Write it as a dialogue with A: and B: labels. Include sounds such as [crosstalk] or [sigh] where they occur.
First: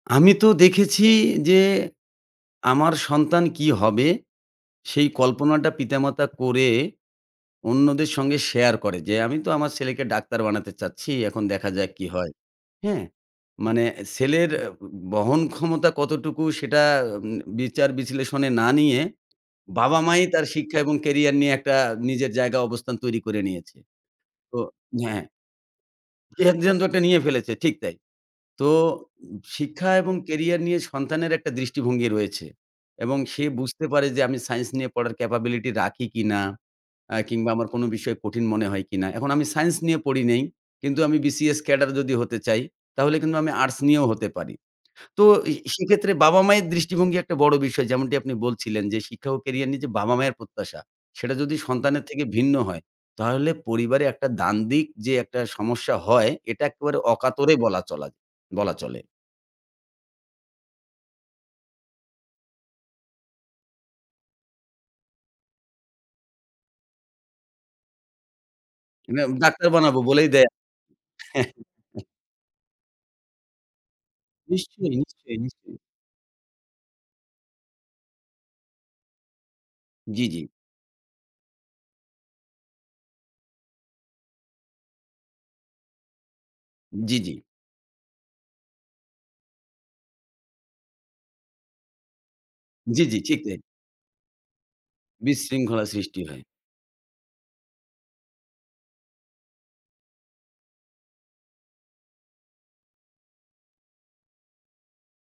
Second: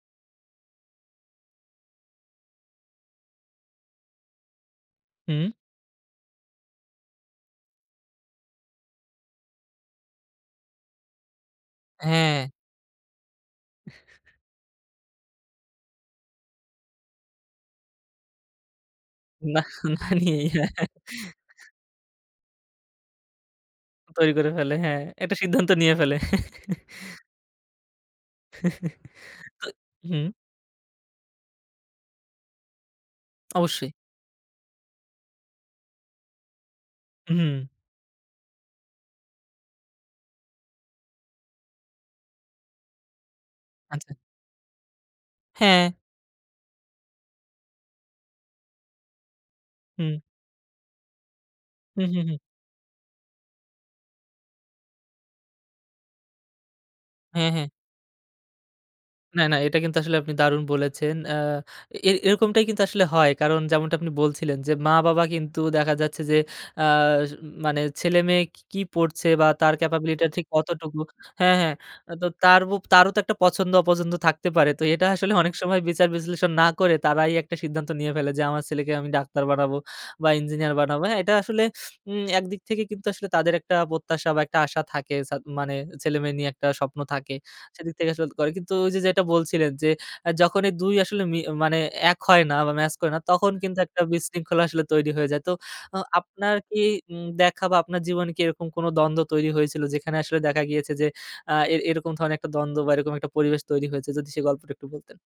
A: আমি তো দেখেছি যে আমার সন্তান কী হবে, সেই
B: হুম।
A: কল্পনাটা পিতা-মাতা করে অন্যদের সঙ্গে শেয়ার করে যে, "আমি তো আমার ছেলেকে ডাক্তার বানাতে চাচ্ছি, এখন দেখা যাক কী হয়।"
B: হ্যাঁ।
A: হ্যাঁ? মানে
B: [unintelligible]
A: ছেলের অ্যা বহন ক্ষমতা কতটুকু, সেটা অ্যা উম বিচার বিশ্লেষণে না নিয়ে
B: না।
A: বাবা-মাই তার শিক্ষা এবং ক্যারিয়ার নিয়ে একটা নিজের জায়গা অবস্থান তৈরি করে নিয়েছে।
B: তৈরি করে
A: তো
B: ফেলে, হ্যাঁ।
A: হ্যাঁ।
B: একটা সিদ্ধান্ত নিয়ে ফেলে।
A: নিয়ে
B: [chuckles]
A: ফেলেছে, ঠিক তাই। তো উম
B: [chuckles]
A: শিক্ষা
B: তো
A: এবং
B: হুম।
A: ক্যারিয়ার নিয়ে সন্তানের একটা দৃষ্টিভঙ্গি রয়েছে এবং সে বুঝতে
B: অবশ্যই।
A: পারে যে আমি সাইন্স নিয়ে পড়ার ক্যাপাবিলিটি রাখি কিনা অ্যা কিংবা
B: হুম।
A: আমার কোনো বিষয় কঠিন মনে হয় কিনা। এখন আমি সায়েন্স নিয়ে পড়ি নাই কিন্তু আমি BCS ক্যাডার যদি হতে চাই, তাহলে কিন্তু আমি আর্টস নিয়েও
B: আচ্ছা।
A: হতে পারি। তো এ
B: হ্যাঁ।
A: সেক্ষেত্রে বাবা-মায়ের দৃষ্টিভঙ্গি একটা বড় বিষয় যেমনটি আপনি বলছিলেন যে শিক্ষা ও ক্যারিয়ার নিয়ে যে
B: হুম।
A: বাবা-মায়ের প্রত্যাশা, সেটা যদি
B: হু,
A: সন্তানের
B: হু,
A: থেকে
B: হু।
A: ভিন্ন হয়, তাহলে পরিবারে একটা দ্বান্দ্বিক যে একটা সমস্যা হয়, এটা একেবারে
B: হ্যাঁ,
A: অকাতরে
B: হ্যাঁ।
A: বলা চলা বলা চলে।
B: না, না। এটা কিন্তু আসলে আপনি দারুণ বলেছেন। আ এর এরকমটাই কিন্তু আসলে হয়। কারণ যেমনটা আপনি বলছিলেন যে মা-বাবা কিন্তু দেখা যাচ্ছে যে আ মানে ছেলে-মেয়ে কী কী
A: না,
B: পড়ছে বা
A: ডাক্তার
B: তার
A: বানাবো
B: ক্যাপাবিলিটি টা
A: বলেই
B: ঠিক
A: দেয়।
B: কতটুকু হ্যাঁ, হ্যাঁ,
A: [chuckles]
B: আ তো তারও তারও তো একটা পছন্দ-অপছন্দ থাকতে পারে। তো
A: নিশ্চয়ই,
B: এটা আসলে
A: নিশ্চয়ই,
B: অনেক
A: নিশ্চয়ই।
B: সময় বিচার বিশ্লেষণ না করে, তারাই একটা সিদ্ধান্ত নিয়ে ফেলে যে আমার ছেলেকে আমি ডাক্তার বানাবো
A: জি,
B: বা
A: জি।
B: ইঞ্জিনিয়ার বানাবো। হ্যাঁ, এটা আসলে উম একদিক থেকে কিন্তু আসলে তাদের একটা প্রত্যাশা বা একটা আশা থাকে সাদ মানে ছেলে-মেয়ে নিয়ে একটা স্বপ্ন
A: জি, জি।
B: থাকে। সেদিক থেকে আসলে করে। কিন্তু ওই যে যেটা বলছিলেন যে অ্যা যখন এই ২ আসলে মি মানে অ্যা এক হয় না বা ম্যাচ
A: জি,
B: করে
A: জি।
B: না,
A: ঠিক
B: তখন
A: তাই।
B: কিন্তু একটা বিশৃঙ্খলা আসলে তৈরি হয়ে যায়। তো
A: বিশৃঙ্খলার
B: অ
A: সৃষ্টি হয়।
B: আপনার কি উম দেখা বা আপনার জীবনে কি এরকম কোনো দ্বন্দ্ব তৈরি হয়েছিল, যেখানে আসলে দেখা গিয়েছে যে অ্যা এ এরকম ধরনের একটা দ্বন্দ্ব বা এরকম একটা পরিবেশ তৈরি হয়েছে? যদি সে গল্পটা একটু বলতেন?